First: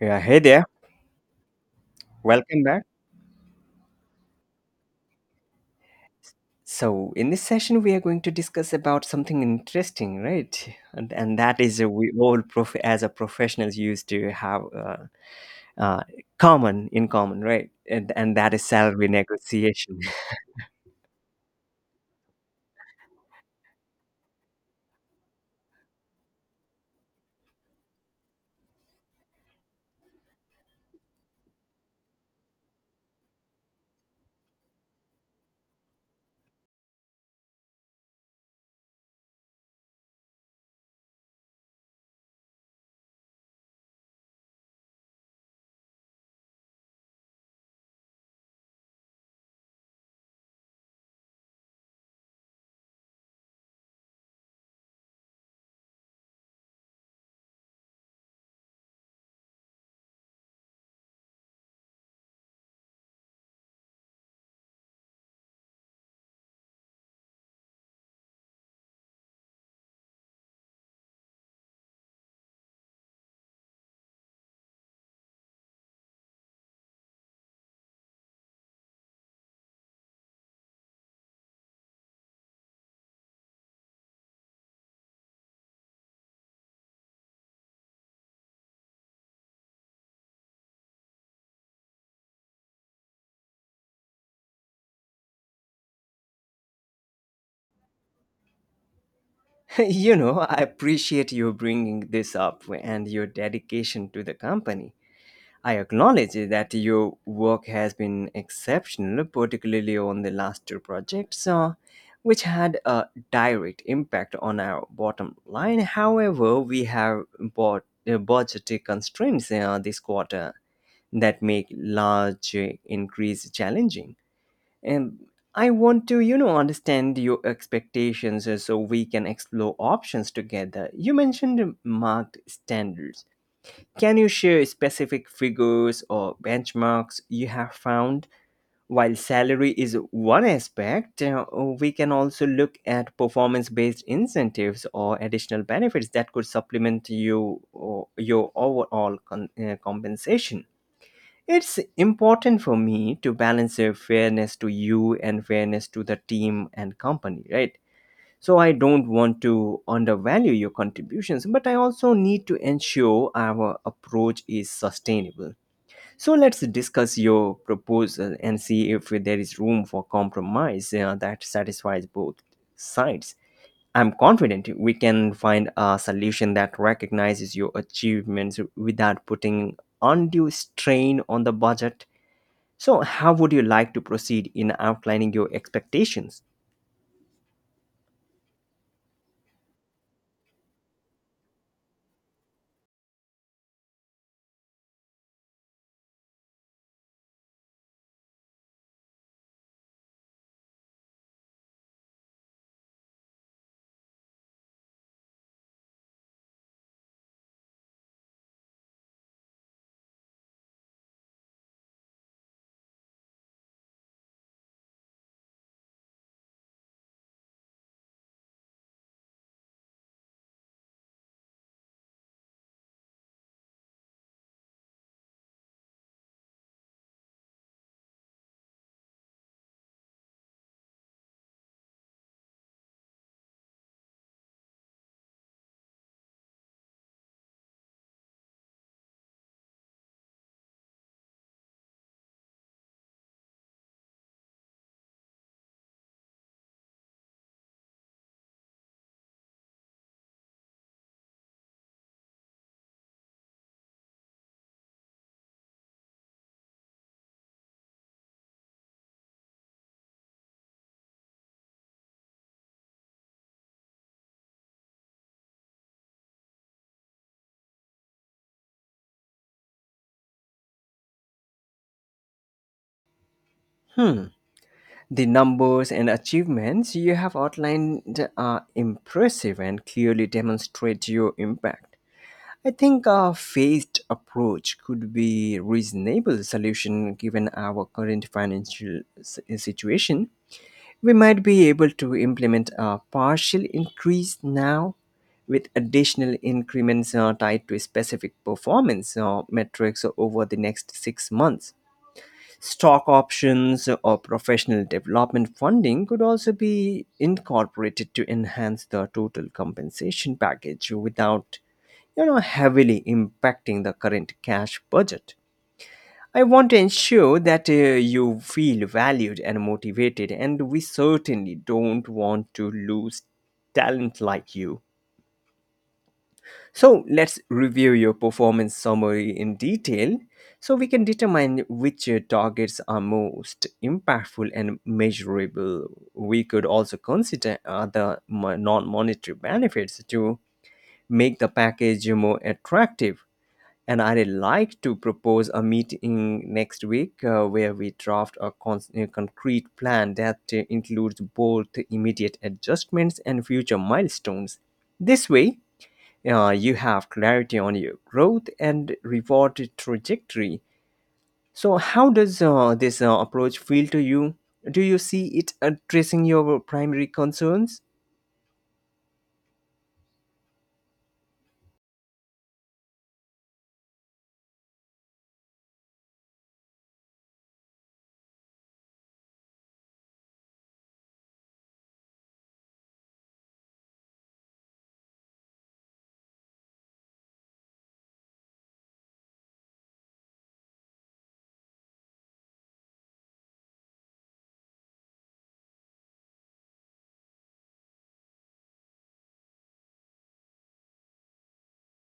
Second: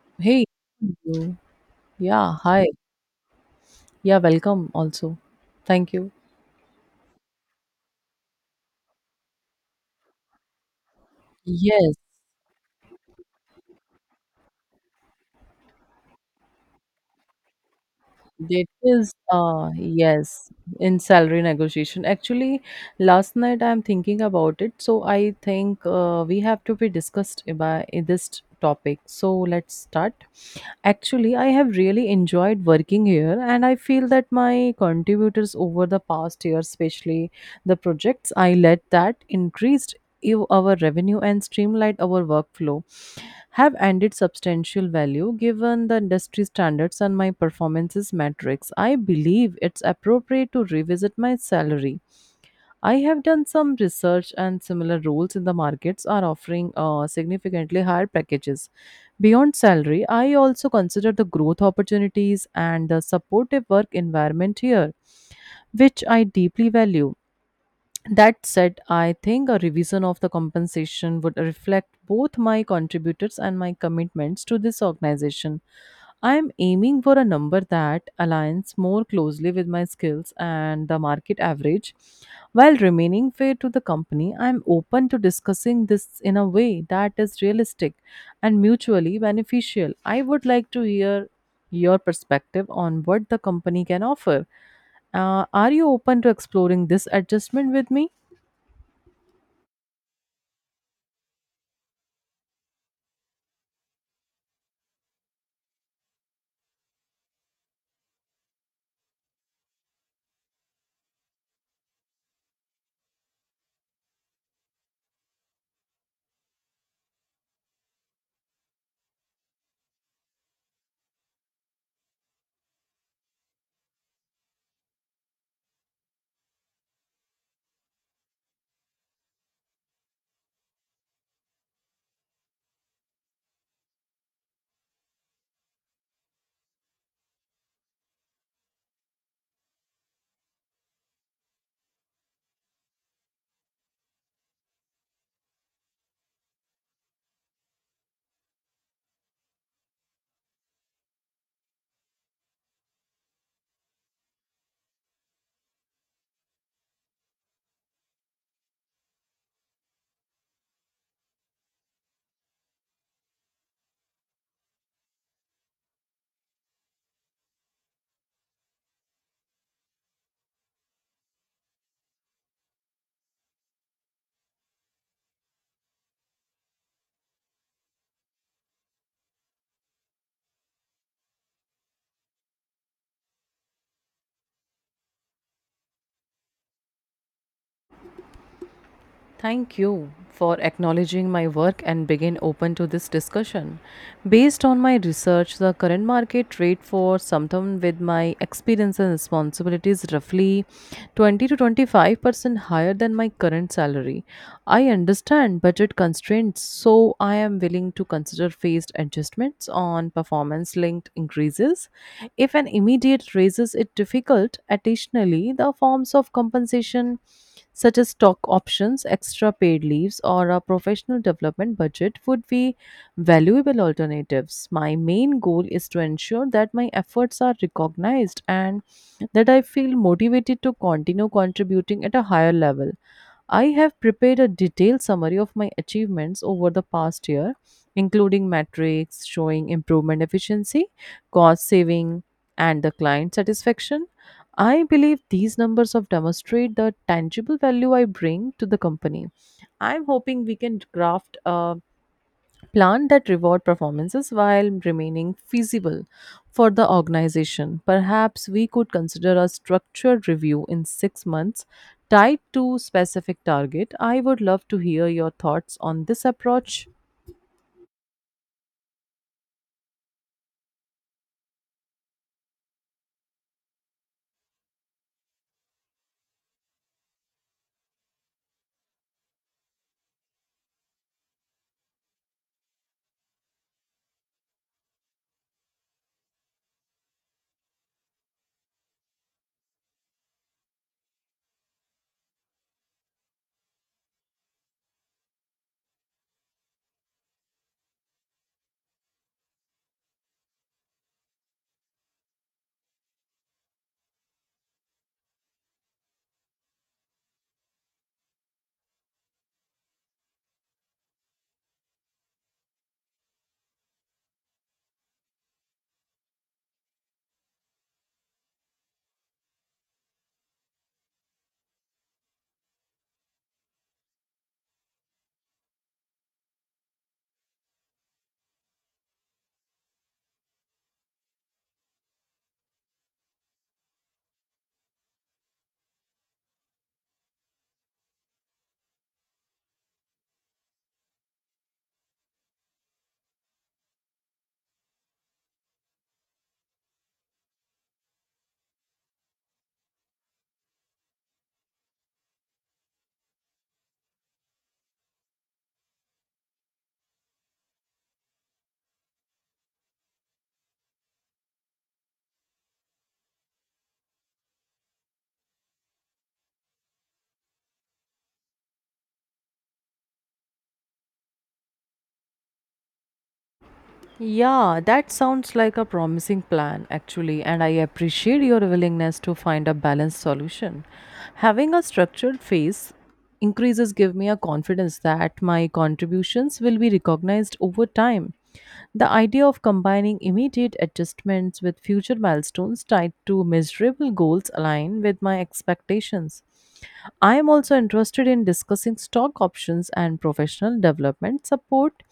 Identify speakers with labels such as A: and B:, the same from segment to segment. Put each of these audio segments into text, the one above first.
A: Yeah, hey
B: Hey,
A: there.
B: you. Yeah,
A: Welcome
B: hi.
A: back.
B: Yeah, welcome also. Thank you.
A: So, in this session, we are going to discuss about something interesting, right? And that is
B: Yes,
A: we all, as a professionals, used to have uh, common in common, right? And that is
B: that
A: salary
B: is uh
A: negotiation.
B: yes, in salary negotiation. Actually, last night I'm thinking about it, so I think we have to be discussed about this topic. So let's start. Actually, I have really enjoyed working here, and I feel that my contributors over the past year, especially the projects I led that increased our revenue and streamlined our workflow have added substantial value given the industry standards and my performances metrics. I believe it's appropriate to revisit my salary. I have done some research and similar roles in the markets are offering significantly higher packages. Beyond salary, I also consider the growth opportunities and the supportive work environment here, which I deeply value. That said, I think a revision of the compensation would reflect both my contributors and my commitments to this organization. I am aiming for a number that aligns more closely with my skills and the market average. While remaining fair to the company, I am open to discussing this in a way that is realistic and mutually beneficial. I would like to hear your perspective on what the company can offer. Are you open to exploring this adjustment with me?
A: You know, I appreciate you bringing this up and your dedication to the company. I acknowledge that your work has been exceptional, particularly on the last two projects, which had a direct impact on our bottom line. However, we have bought, budgetary constraints this quarter that make large increase challenging. And I want to, you know, understand your expectations so we can explore options together. You mentioned marked standards, can you share specific figures or benchmarks you have found? While salary is one aspect, we can also look at performance based incentives or additional benefits that could supplement you or your overall compensation. It's important for me to balance fairness to you and fairness to the team and company, right? So I don't want to undervalue your contributions, but I also need to ensure our approach is sustainable. So let's discuss your proposal and see if there is room for compromise that satisfies both sides. I'm confident we can find a solution that recognizes your achievements without putting undue strain on the budget. So, how would you like to proceed in outlining your expectations?
B: Thank you for acknowledging my work and being open to this discussion. Based on my research, the current market rate for something with my experience and responsibility is roughly 20 to 25% higher than my current salary. I understand budget constraints, so I am willing to consider phased adjustments on performance linked increases. If an immediate raise is difficult, additionally, the forms of compensation such as stock options, extra paid leaves, or a professional development budget would be valuable alternatives. My main goal is to ensure that my efforts are recognized and that I feel motivated to continue contributing at a higher level. I have prepared a detailed summary of my achievements over the past year, including metrics showing improvement efficiency, cost saving, and the client satisfaction. I believe these numbers of demonstrate the tangible value I bring to the company. I'm hoping we can craft a plan that reward performances while remaining feasible for the organization. Perhaps we could consider a structured review in 6 months tied to specific target. I would love to hear your thoughts on this approach.
A: The numbers and achievements you have outlined are impressive and clearly demonstrate your impact. I think a phased approach could be a reasonable solution given our current situation. We might be able to implement a partial increase now with additional increments tied to specific performance metrics over the next 6 months. Stock options or professional development funding could also be incorporated to enhance the total compensation package without, you know, heavily impacting the current cash budget. I want to ensure that you feel valued and motivated, and we certainly don't want to lose talent like you. So let's review your performance summary in detail so we can determine which targets are most impactful and measurable. We could also consider other non monetary benefits to make the package more attractive. And I'd like to propose a meeting next week where we draft a concrete plan that includes both immediate adjustments and future milestones. This way, you have clarity on your growth and reward trajectory. So, how does this approach feel to you? Do you see it addressing your primary concerns?
B: Yeah, that sounds like a promising plan, actually, and I appreciate your willingness to find a balanced solution. Having a structured phase increases give me a confidence that my contributions will be recognized over time. The idea of combining immediate adjustments with future milestones tied to measurable goals align with my expectations. I am also interested in discussing stock options and professional development support,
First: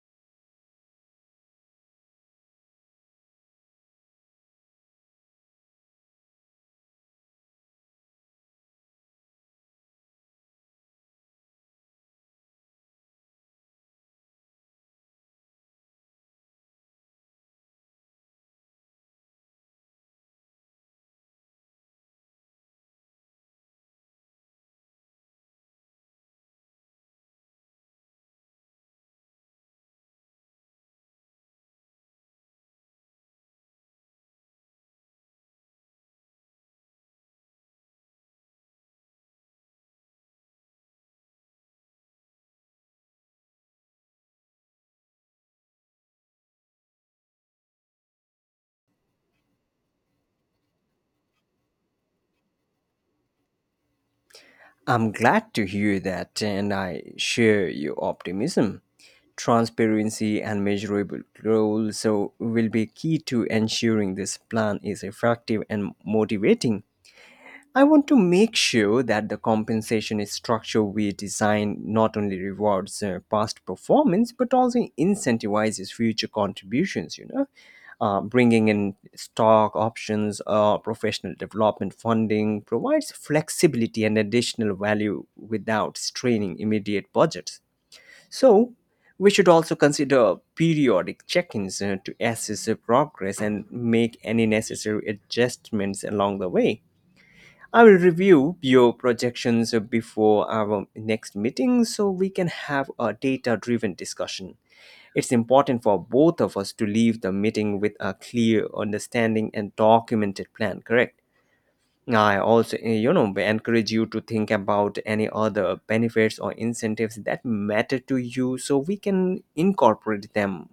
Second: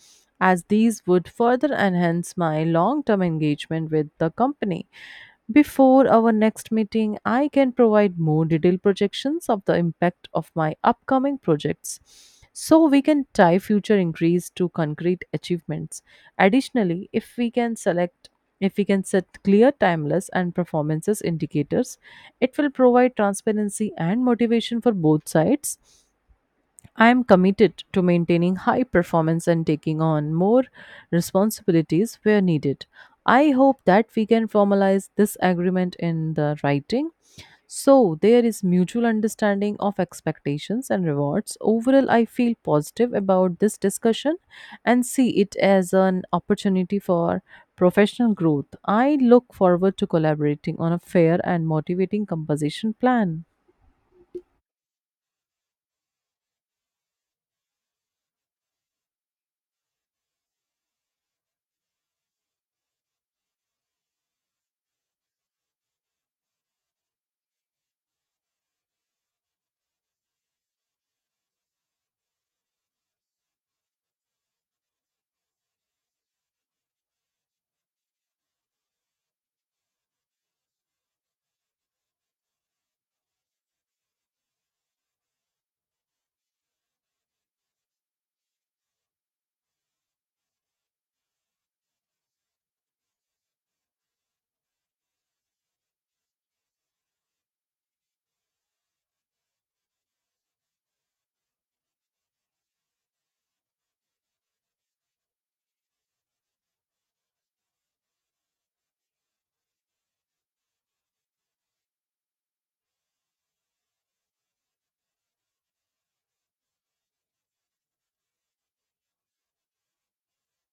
B: as these would further enhance my long term engagement with the company. Before our next meeting, I can provide more detailed projections of the impact of my upcoming projects so we can tie future increase to concrete achievements. Additionally, if we can set clear timeless and performances indicators, it will provide transparency and motivation for both sides. I am committed to maintaining high performance and taking on more responsibilities where needed. I hope that we can formalize this agreement in the writing so there is mutual understanding of expectations and rewards. Overall, I feel positive about this discussion and see it as an opportunity for professional growth. I look forward to collaborating on a fair and motivating composition plan.
A: I'm glad to hear that, and I share your optimism. Transparency and measurable goals so will be key to ensuring this plan is effective and motivating. I want to make sure that the compensation structure we design not only rewards past performance but also incentivizes future contributions. You know, bringing in stock options or professional development funding provides flexibility and additional value without straining immediate budgets. So, we should also consider periodic check-ins to assess the progress and make any necessary adjustments along the way. I will review your projections before our next meeting so we can have a data driven discussion. It's important for both of us to leave the meeting with a clear understanding and documented plan, correct? I also, you know, encourage you to think about any other benefits or incentives that matter to you so we can incorporate them.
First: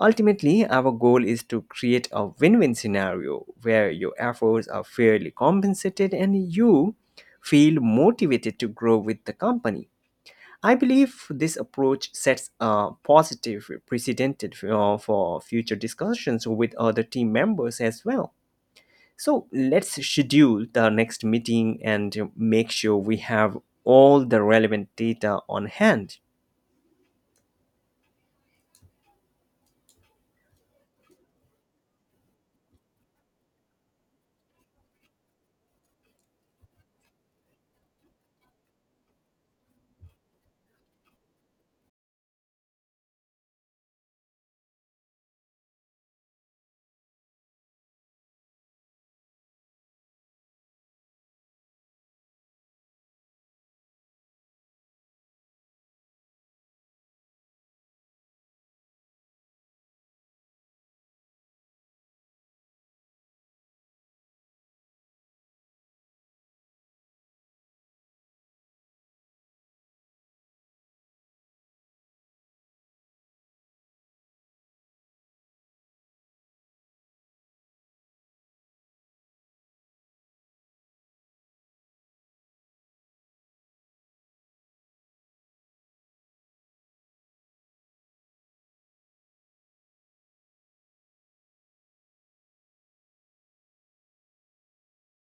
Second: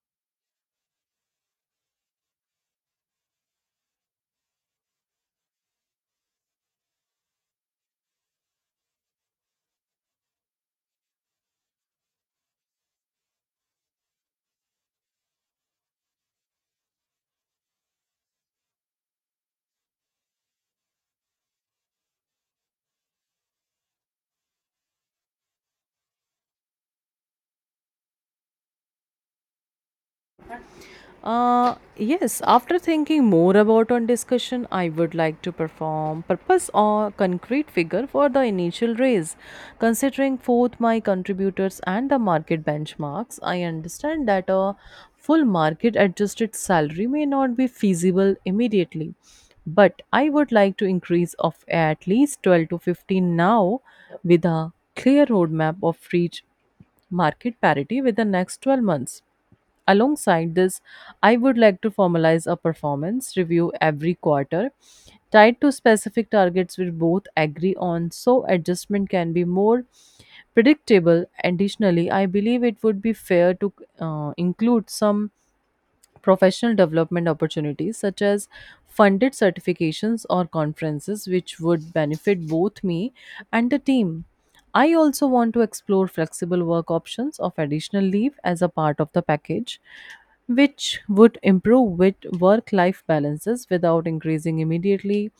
A: Ultimately, our goal is to create a win win scenario where your efforts are fairly compensated and you feel motivated to grow with the company. I believe this approach sets a positive precedent for future discussions with other team members as well. So let's schedule the next meeting and make sure we have all the relevant data on hand.
B: Yes, after thinking more about on discussion, I would like to perform purpose or concrete figure for the initial raise. Considering both my contributors and the market benchmarks, I understand that a full market adjusted salary may not be feasible immediately, but I would like to increase of at least 12 to 15 now with a clear roadmap of reach market parity with the next 12 months. Alongside this, I would like to formalize a performance review every quarter tied to specific targets we both agree on so adjustment can be more predictable. Additionally, I believe it would be fair to include some professional development opportunities such as funded certifications or conferences which would benefit both me and the team. I also want to explore flexible work options of additional leave as a part of the package which would improve with work life balances without increasing immediately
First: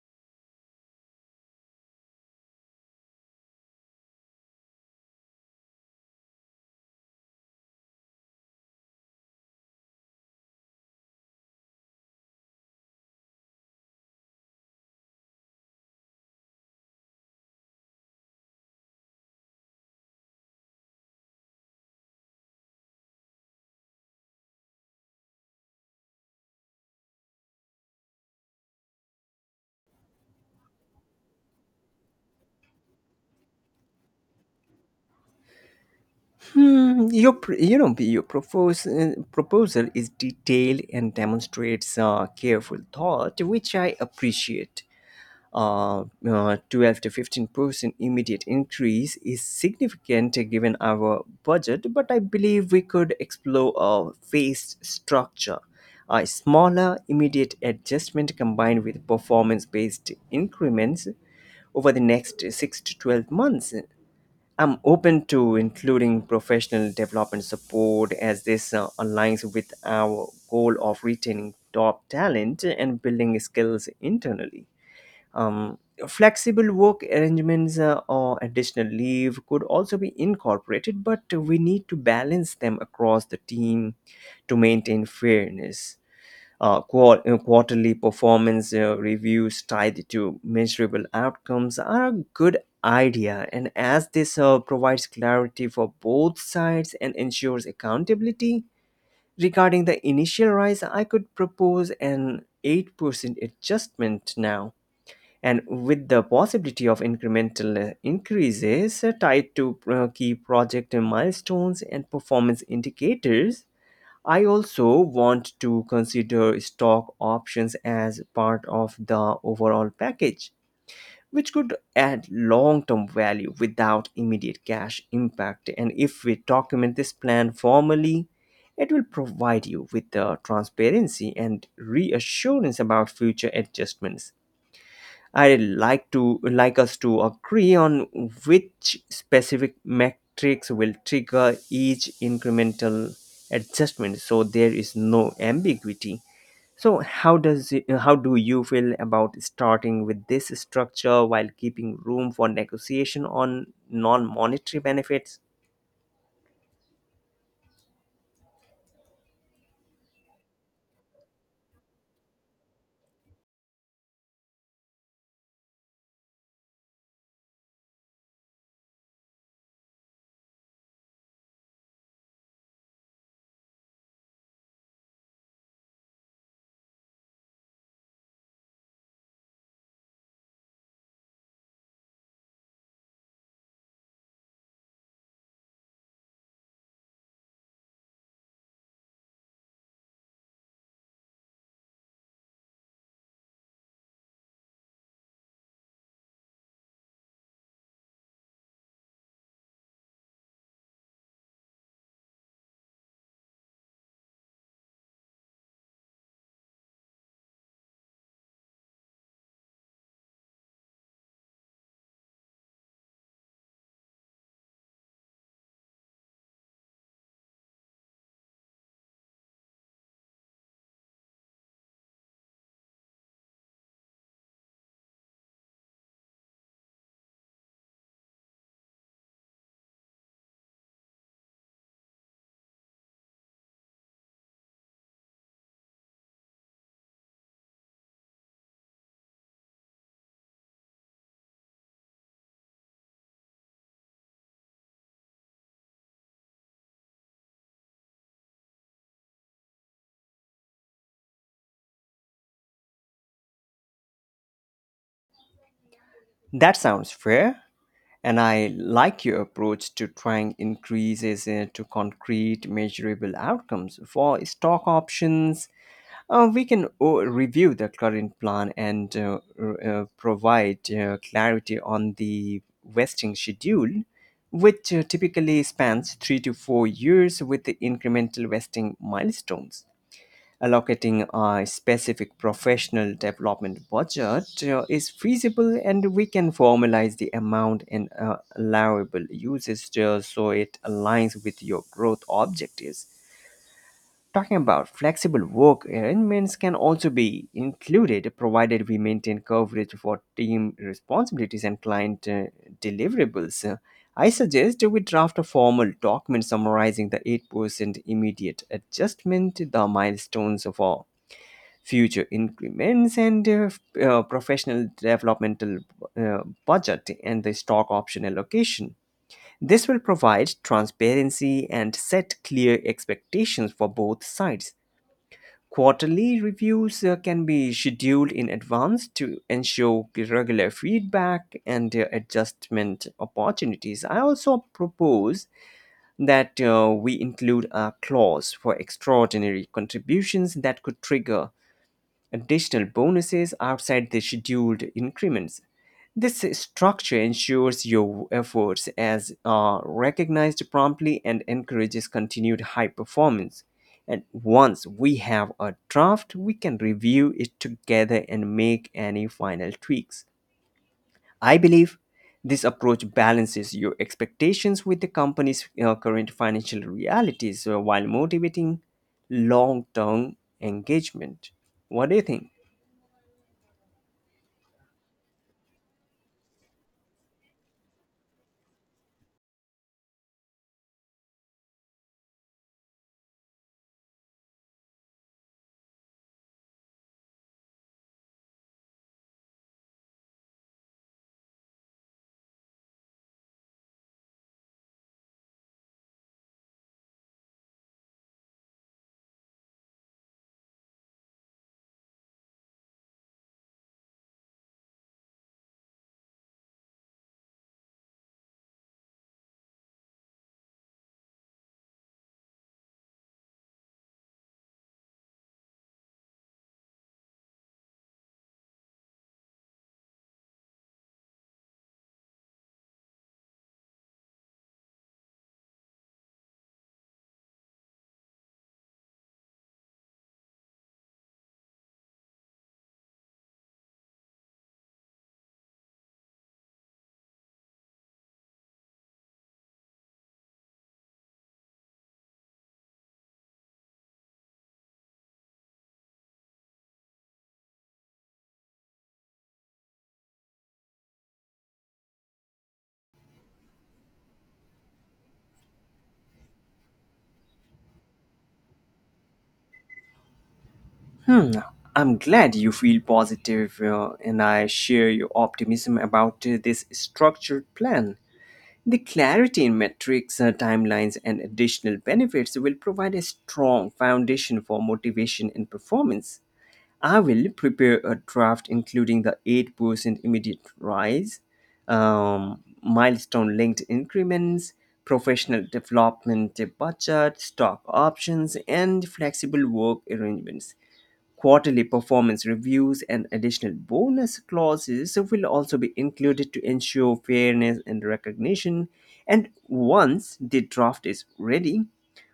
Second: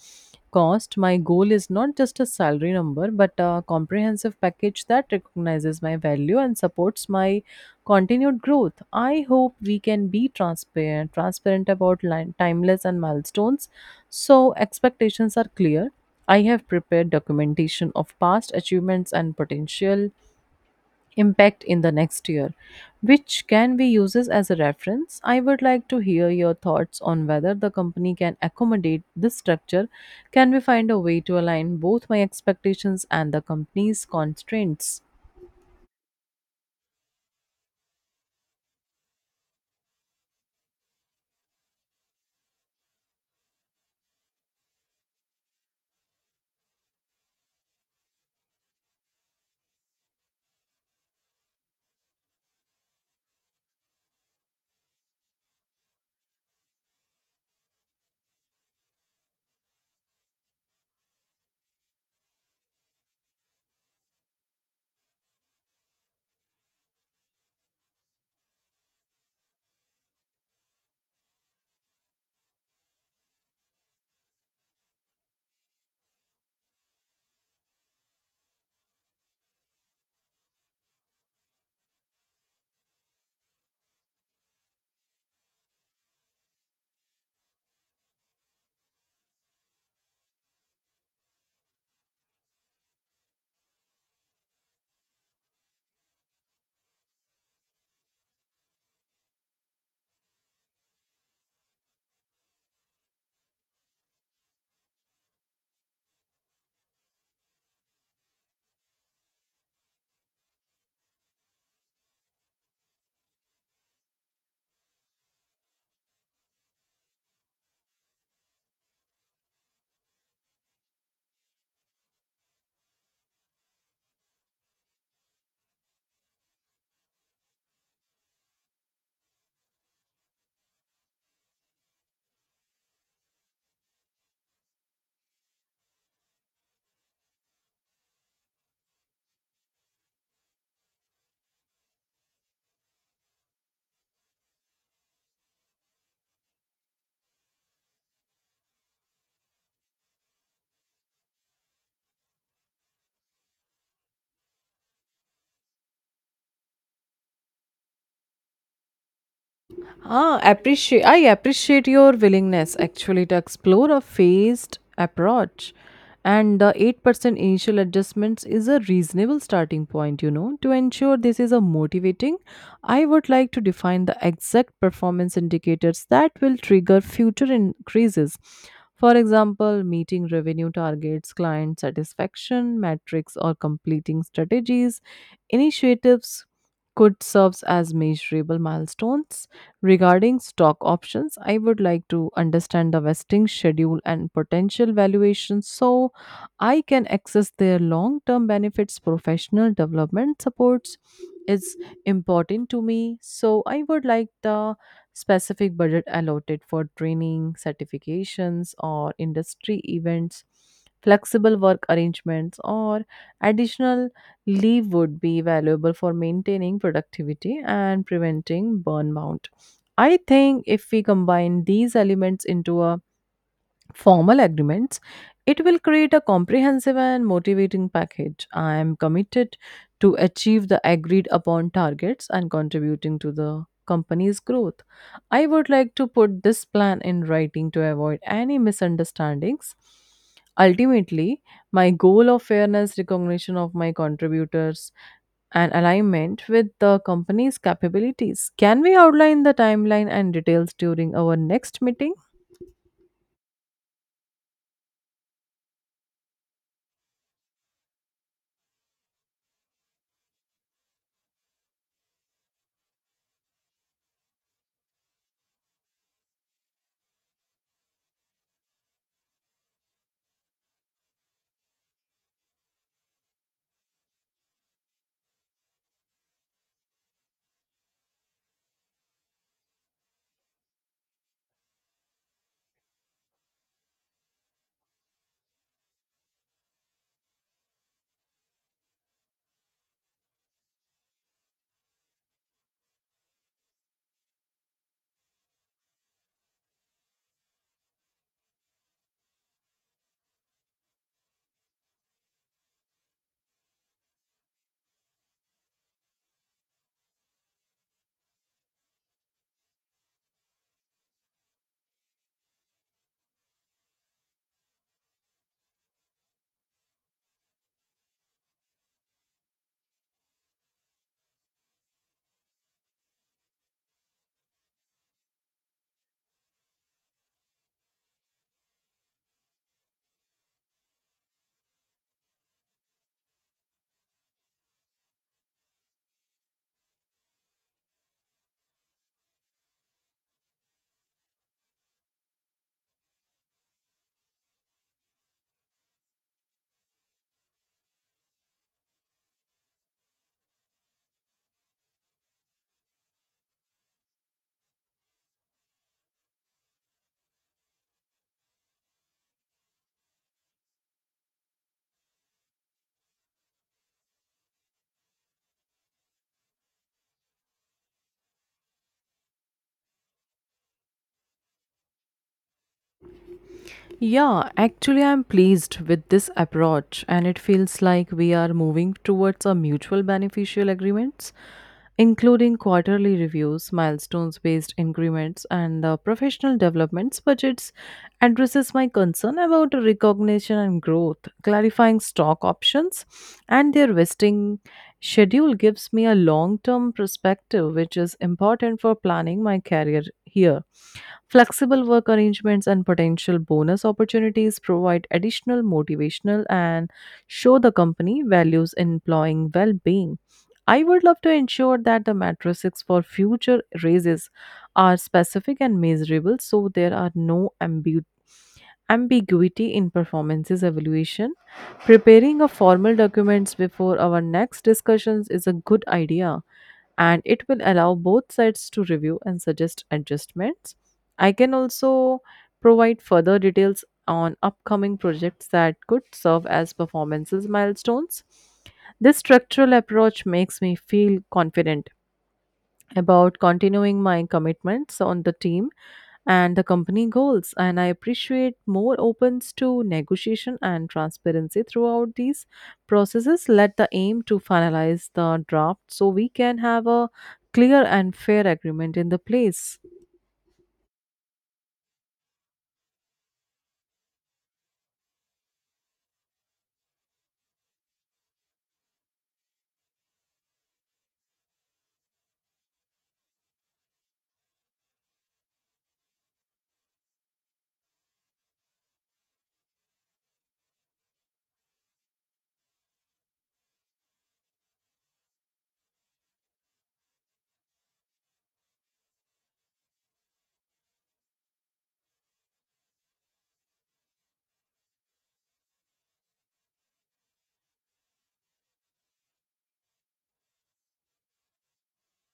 B: cost. My goal is not just a salary number but a comprehensive package that recognizes my value and supports my continued growth. I hope we can be transparent about line, timeless and milestones so expectations are clear. I have prepared documentation of past achievements and potential impact in the next year, which can be used as a reference. I would like to hear your thoughts on whether the company can accommodate this structure. Can we find a way to align both my expectations and the company's constraints?
A: Your pr- you know your propose, proposal is detailed and demonstrates careful thought, which I appreciate. 12 to 15% immediate increase is significant given our budget, but I believe we could explore a phased structure. A smaller immediate adjustment combined with performance based increments over the next 6 to 12 months. I'm open to including professional development support as this aligns with our goal of retaining top talent and building skills internally. Um, Flexible work arrangements or additional leave could also be incorporated, but we need to balance them across the team to maintain fairness. Quarterly performance reviews tied to measurable outcomes are a good idea, and as this provides clarity for both sides and ensures accountability regarding the initial rise, I could propose an 8% adjustment now. And with the possibility of incremental increases tied to key project milestones and performance indicators, I also want to consider stock options as part of the overall package, which could add long term value without immediate cash impact. And if we document this plan formally, it will provide you with the transparency and reassurance about future adjustments. I'd like us to agree on which specific metrics will trigger each incremental adjustment so there is no ambiguity. So how do you feel about starting with this structure while keeping room for negotiation on non-monetary benefits?
B: Ah, appreciate. I appreciate your willingness actually to explore a phased approach, and the 8% initial adjustments is a reasonable starting point. You know, to ensure this is a motivating, I would like to define the exact performance indicators that will trigger future increases. For example, meeting revenue targets, client satisfaction metrics, or completing strategies, initiatives could serves as measurable milestones. Regarding stock options, I would like to understand the vesting schedule and potential valuations so I can access their long term benefits. Professional development supports is important to me, so I would like the specific budget allotted for training certifications or industry events. Flexible work arrangements or additional leave would be valuable for maintaining productivity and preventing burnout. I think if we combine these elements into a formal agreements, it will create a comprehensive and motivating package. I am committed to achieve the agreed upon targets and contributing to the company's growth. I would like to put this plan in writing to avoid any misunderstandings. Ultimately, my goal of fairness recognition of my contributors and alignment with the company's capabilities. Can we outline the timeline and details during our next meeting?
A: That sounds fair, and I like your approach to trying increases to concrete measurable outcomes for stock options. We can review the current plan and provide clarity on the vesting schedule, which typically spans 3 to 4 years with the incremental vesting milestones. Allocating a specific professional development budget is feasible, and we can formalize the amount and allowable uses so it aligns with your growth objectives. Talking about flexible work arrangements can also be included provided we maintain coverage for team responsibilities and client deliverables. I suggest we draft a formal document summarizing the 8% immediate adjustment, the milestones for future increments, and professional developmental uh, budget and the stock option allocation. This will provide transparency and set clear expectations for both sides. Quarterly reviews can be scheduled in advance to ensure regular feedback and adjustment opportunities. I also propose that we include a clause for extraordinary contributions that could trigger additional bonuses outside the scheduled increments. This structure ensures your efforts as are recognized promptly and encourages continued high performance. And once we have a draft, we can review it together and make any final tweaks. I believe this approach balances your expectations with the company's current financial realities while motivating long term engagement. What do you think?
B: Yeah, actually, I'm pleased with this approach, and it feels like we are moving towards a mutual beneficial agreements, including quarterly reviews, milestones based increments, and the professional developments budgets addresses my concern about recognition and growth, clarifying stock options and their vesting schedule gives me a long term perspective, which is important for planning my career here. Flexible work arrangements and potential bonus opportunities provide additional motivational and show the company values employing well being. I would love to ensure that the matrices for future raises are specific and measurable so there are no ambiguities ambiguity in performances evaluation. Preparing a formal documents before our next discussions is a good idea and it will allow both sides to review and suggest adjustments. I can also provide further details on upcoming projects that could serve as performances milestones. This structural approach makes me feel confident about continuing my commitments on the team and the company goals, and I appreciate more opens to negotiation and transparency throughout these processes. Let the aim to finalize the draft so we can have a clear and fair agreement in the place.
A: Hmm, I'm glad you feel positive, and I share your optimism about this structured plan. The clarity in metrics, timelines, and additional benefits will provide a strong foundation for motivation and performance. I will prepare a draft including the 8% immediate rise, milestone linked increments, professional development budget, stock options, and flexible work arrangements. Quarterly performance reviews and additional bonus clauses will also be included to ensure fairness and recognition. And once the draft is ready,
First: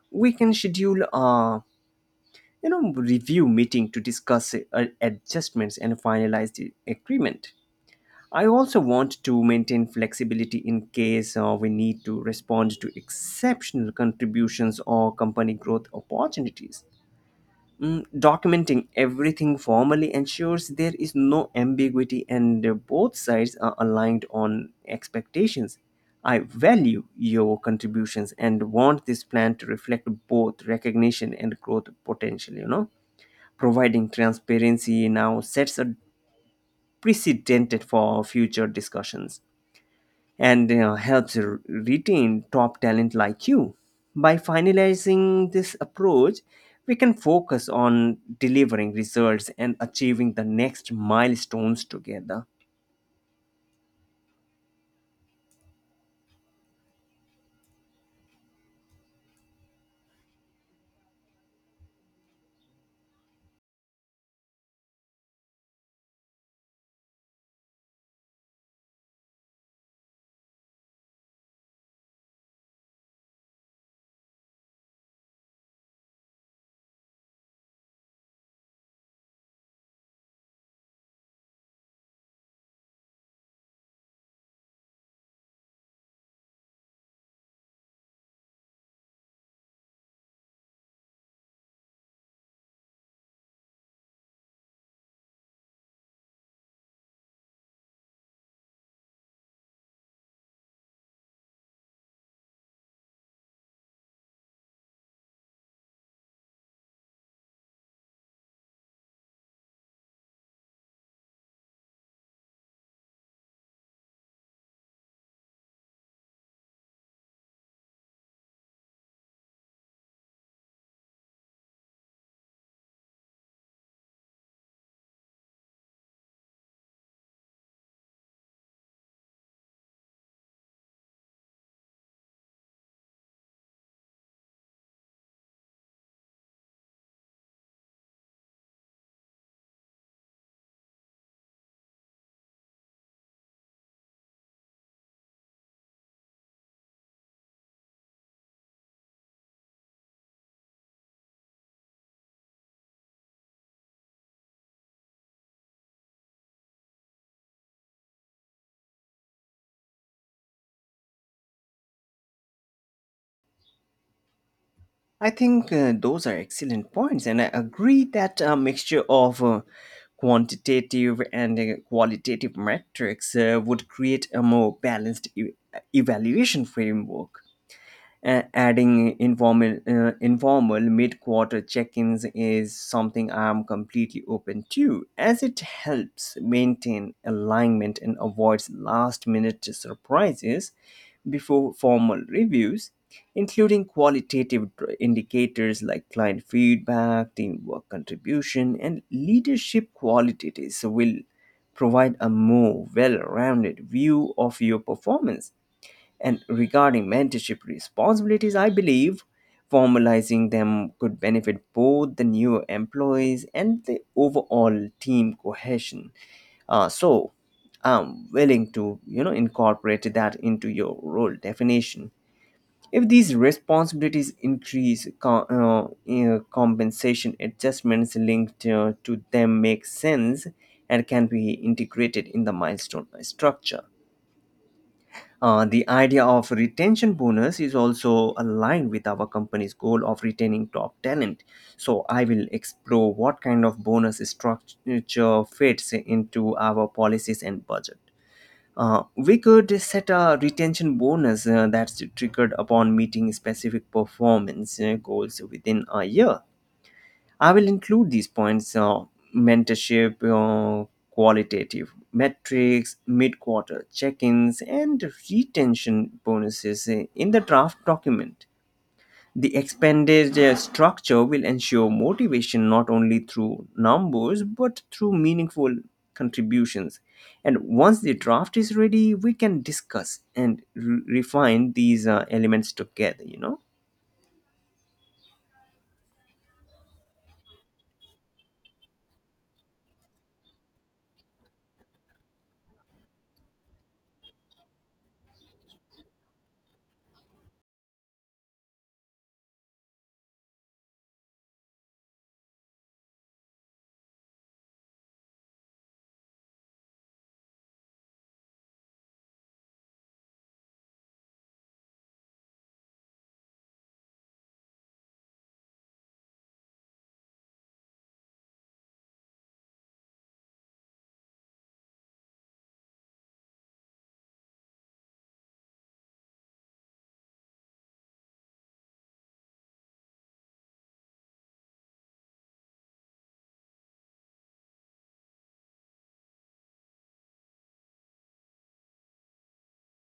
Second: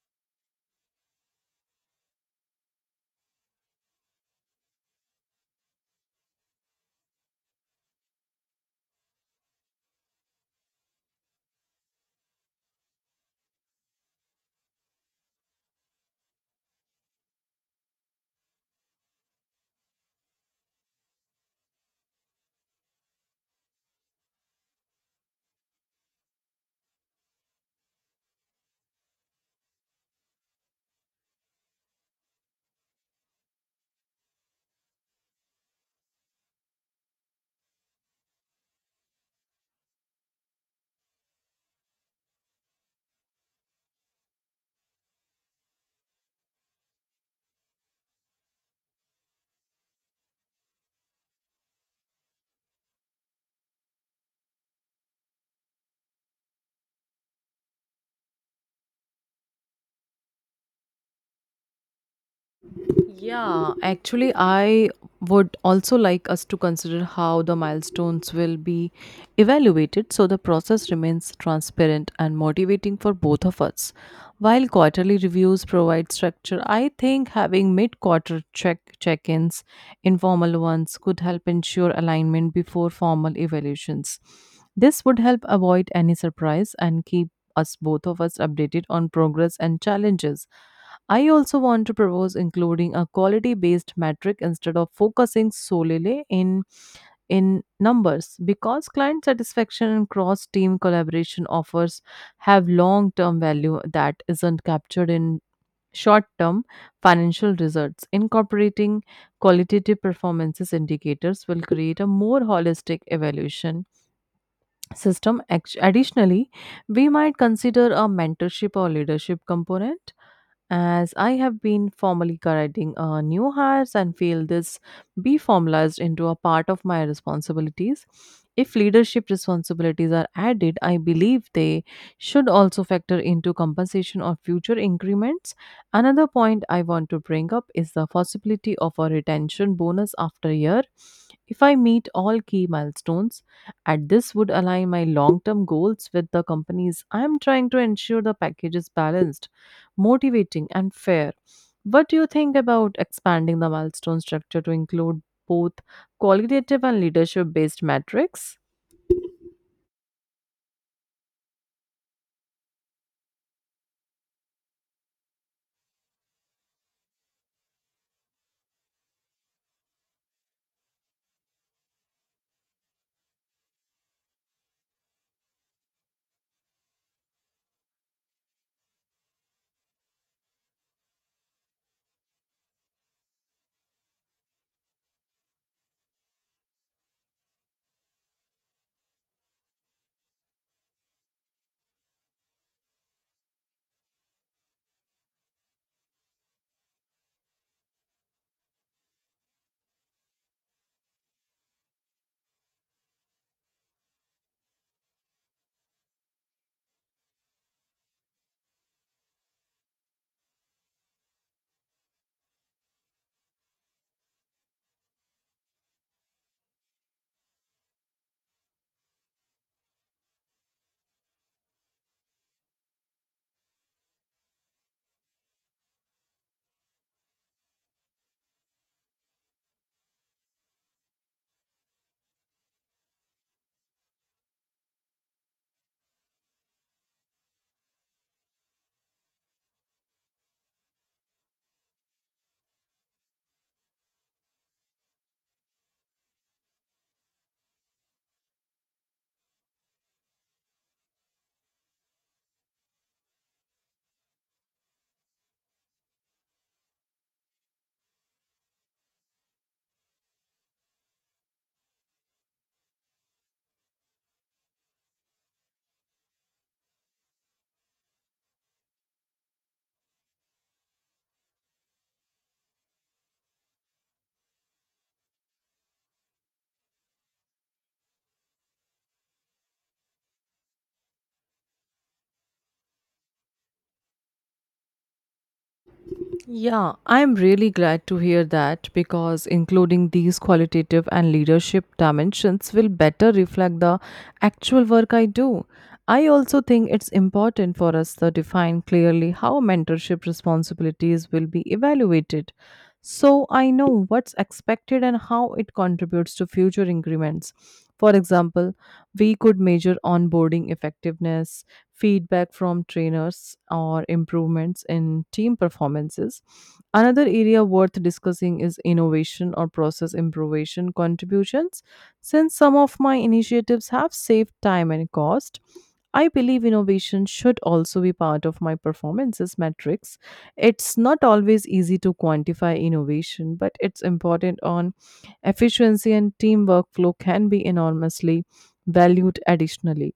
A: we can schedule a, you know, review meeting to discuss adjustments and finalize the agreement. I also want to maintain flexibility in case we need to respond to exceptional contributions or company growth opportunities. Documenting everything formally ensures there is no ambiguity and both sides are aligned on expectations. I value your contributions and want this plan to reflect both recognition and growth potential. Providing transparency now sets a precedent for future discussions and helps retain top talent like you. By finalizing this approach, we can focus on delivering results and achieving the next milestones together.
B: Yeah, actually, I would also like us to consider how the milestones will be evaluated so the process remains transparent and motivating for both of us. While quarterly reviews provide structure, I think having mid-quarter check-ins, informal ones, could help ensure alignment before formal evaluations. This would help avoid any surprise and keep us both of us updated on progress and challenges. I also want to propose including a quality based metric instead of focusing solely in numbers because client satisfaction and cross team collaboration offers have long term value that isn't captured in short term financial results. Incorporating qualitative performances indicators will create a more holistic evaluation system. Act- additionally, we might consider a mentorship or leadership component as I have been formally guiding new hires and feel this be formalized into a part of my responsibilities. If leadership responsibilities are added, I believe they should also factor into compensation or future increments. Another point I want to bring up is the possibility of a retention bonus after a year. If I meet all key milestones, and this would align my long term goals with the companies, I am trying to ensure the package is balanced motivating, and fair. What do you think about expanding the milestone structure to include both qualitative and leadership based metrics?
A: I think those are excellent points, and I agree that a mixture of quantitative and qualitative metrics would create a more balanced evaluation framework. Adding informal mid-quarter check-ins is something I'm completely open to, as it helps maintain alignment and avoids last-minute surprises before formal reviews, including qualitative indicators like client feedback, teamwork contribution, and leadership qualities will provide a more well-rounded view of your performance. And regarding mentorship responsibilities, I believe formalizing them could benefit both the new employees and the overall team cohesion. So I'm willing to, you know, incorporate that into your role definition. If these responsibilities increase, compensation adjustments linked to them make sense and can be integrated in the milestone structure. The idea of retention bonus is also aligned with our company's goal of retaining top talent. So I will explore what kind of bonus structure fits into our policies and budget. We could set a retention bonus that's triggered upon meeting specific performance goals within a year. I will include these points, mentorship, qualitative metrics, mid quarter check ins, and retention bonuses in the draft document. The expanded structure will ensure motivation not only through numbers but through meaningful contributions. And once the draft is ready, we can discuss and refine these elements together, you know.
B: Yeah, I'm really glad to hear that because including these qualitative and leadership dimensions will better reflect the actual work I do. I also think it's important for us to define clearly how mentorship responsibilities will be evaluated so I know what's expected and how it contributes to future increments. For example, we could measure onboarding effectiveness feedback from trainers, or improvements in team performances. Another area worth discussing is innovation or process improvement contributions. Since some of my initiatives have saved time and cost, I believe innovation should also be part of my performances metrics. It's not always easy to quantify innovation, but it's important on efficiency and team workflow can be enormously valued additionally.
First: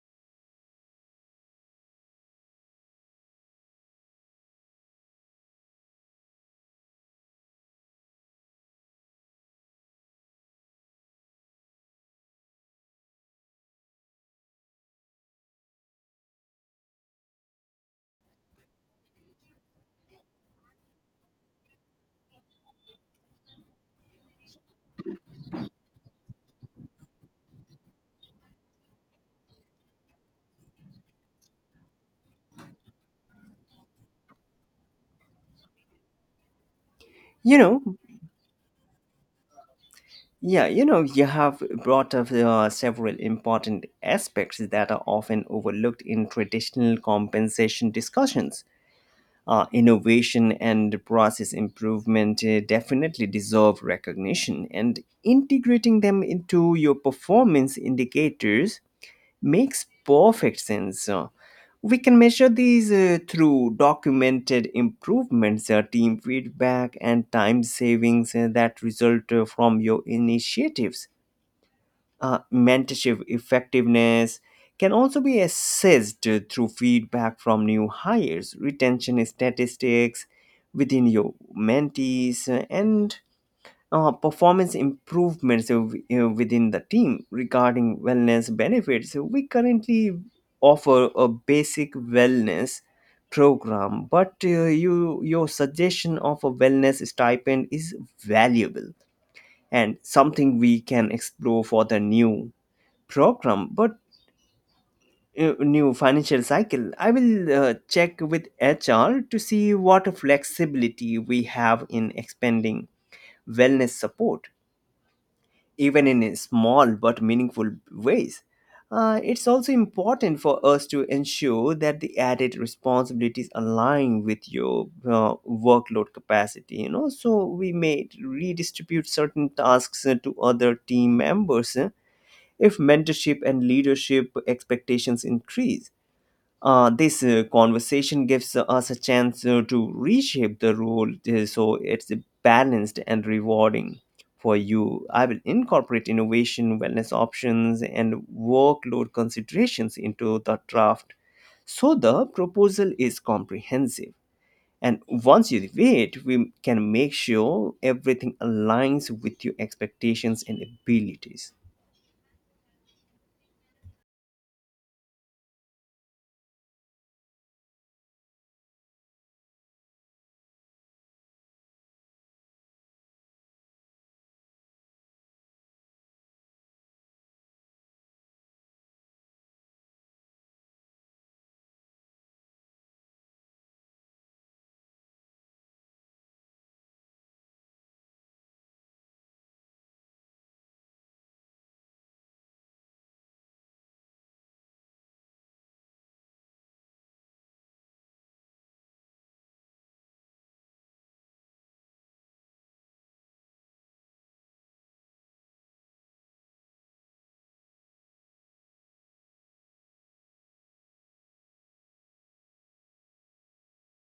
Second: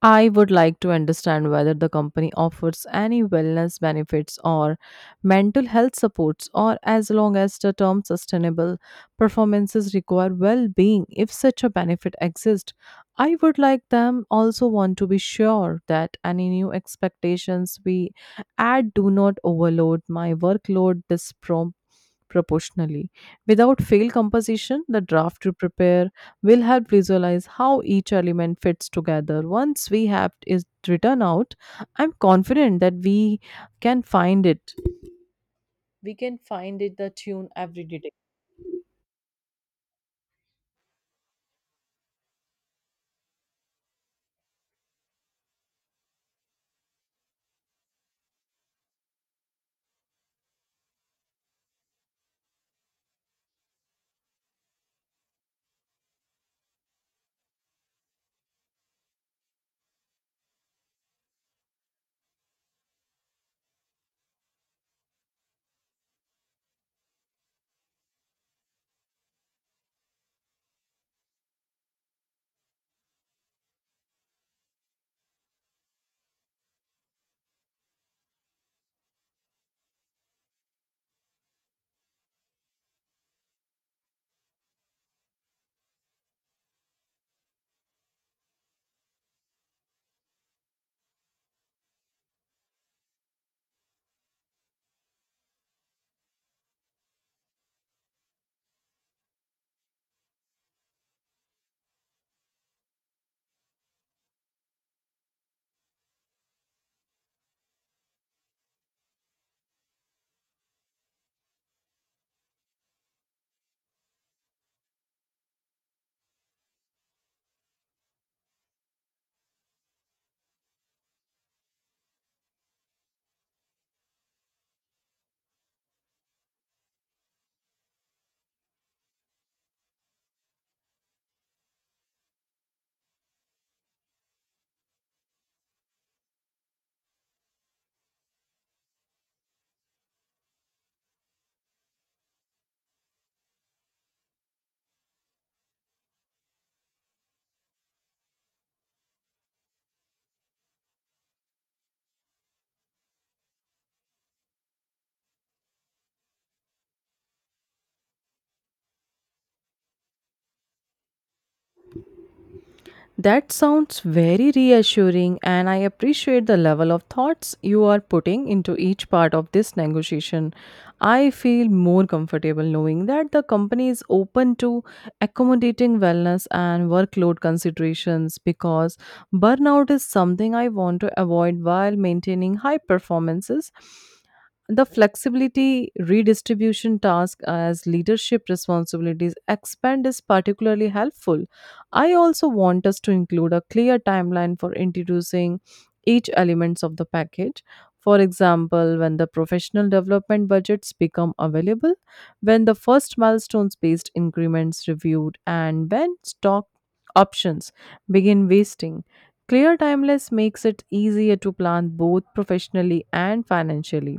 B: I would like to understand whether the company offers any wellness benefits or mental health supports, or as long as the term sustainable performances require well being, if such a benefit exists. I would like them also want to be sure that any new expectations we add do not overload my workload, disproportionately proportionally. Without fail composition, the draft you prepare will help visualize how each element fits together. Once we have it written out, I'm confident that can find it. We can find it the tune
A: You
B: every
A: know,
B: day.
A: You have brought up several important aspects that are often overlooked in traditional compensation discussions. Innovation and process improvement definitely deserve recognition, and integrating them into your performance indicators makes perfect sense. We can measure these through documented improvements, team feedback, and time savings that result from your initiatives. Mentorship effectiveness can also be assessed through feedback from new hires, retention statistics within your mentees, and performance improvements within the team. Regarding wellness benefits, so we currently offer a basic wellness program, but your suggestion of a wellness stipend is valuable and something we can explore for the new program. But new financial cycle, I will check with HR to see what flexibility we have in expanding wellness support, even in small but meaningful ways. It's also important for us to ensure that the added responsibilities align with your workload capacity, you know, so we may redistribute certain tasks to other team members if mentorship and leadership expectations increase. This conversation gives us a chance to reshape the role so it's balanced and rewarding for you. I will incorporate innovation, wellness options, and workload considerations into the draft so the proposal is comprehensive. And once you review it, we can make sure everything aligns with your expectations and abilities.
B: That sounds very reassuring, and I appreciate the level of thoughts you are putting into each part of this negotiation. I feel more comfortable knowing that the company is open to accommodating wellness and workload considerations because burnout is something I want to avoid while maintaining high performances. The flexibility redistribution task as leadership responsibilities expand is particularly helpful. I also want us to include a clear timeline for introducing each elements of the package. For example, when the professional development budgets become available, when the first milestones based increments reviewed, and when stock options begin wasting. Clear timeless makes it easier to plan both professionally and financially.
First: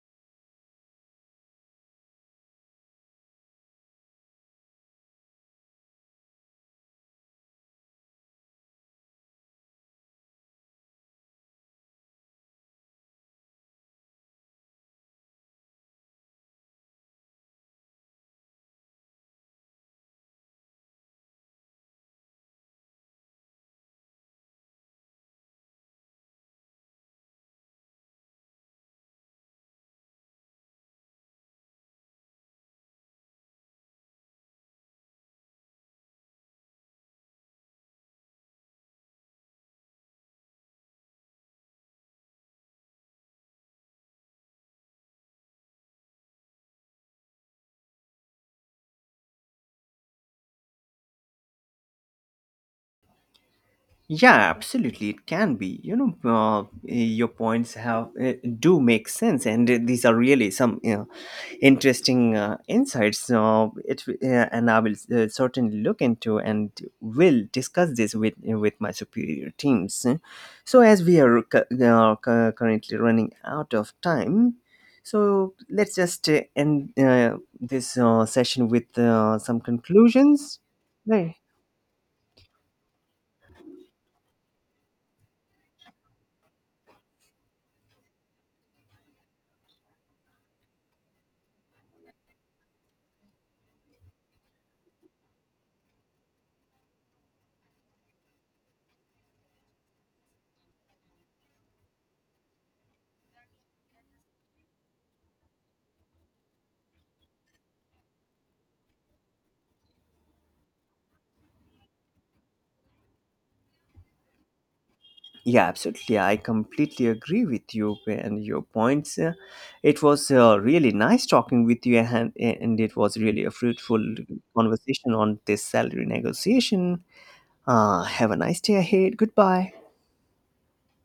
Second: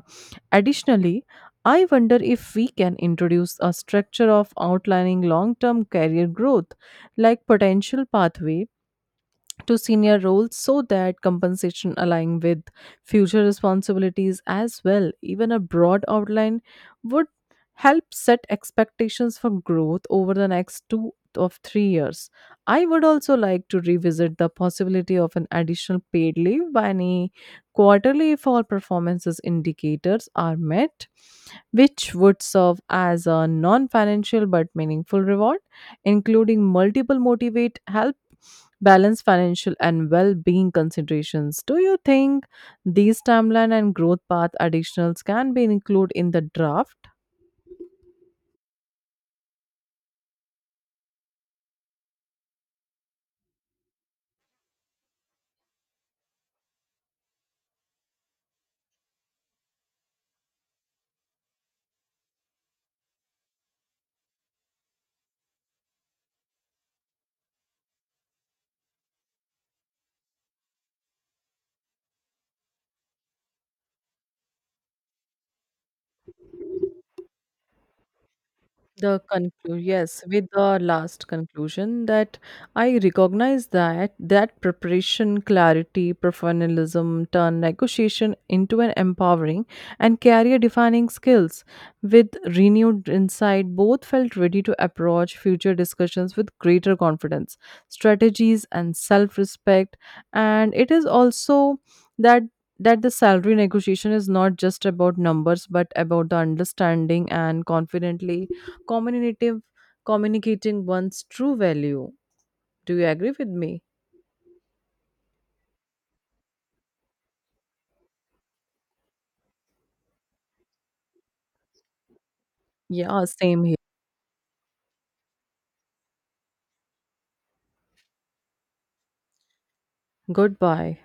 B: Additionally, I wonder if we can introduce a structure of outlining long term career growth like potential pathway to senior roles so that compensation align with future responsibilities as well. Even a broad outline would help set expectations for growth over the next 2 of 3 years. I would also like to revisit the possibility of an additional paid leave by any quarterly if all performances indicators are met, which would serve as a non financial but meaningful reward, including multiple motivate, help balance financial and well being considerations. Do you think these timeline and growth path additionals can be included in the draft?
A: Yeah, absolutely, it can be. You know, your points have, do make sense, and these are really some, you know, interesting insights. It And I will certainly look into and will discuss this with my superior teams. So as we are currently running out of time, so let's just end this session with
B: The
A: some
B: conclusion, yes, with
A: conclusions.
B: the last
A: Right.
B: conclusion that I recognize that preparation, clarity, professionalism turn negotiation into an empowering and career-defining skills. With renewed insight, both felt ready to approach future discussions with greater confidence, strategies, and self-respect. And it is also that that the salary negotiation is not just about numbers but about the understanding and confidently communicative communicating one's true value. Do you agree with me?
A: Yeah, absolutely. I completely agree with you and your points. It was really nice talking with you, and it was
B: Yeah,
A: really a
B: same here.
A: fruitful conversation on this salary negotiation. Have a nice day ahead. Goodbye.
B: Goodbye.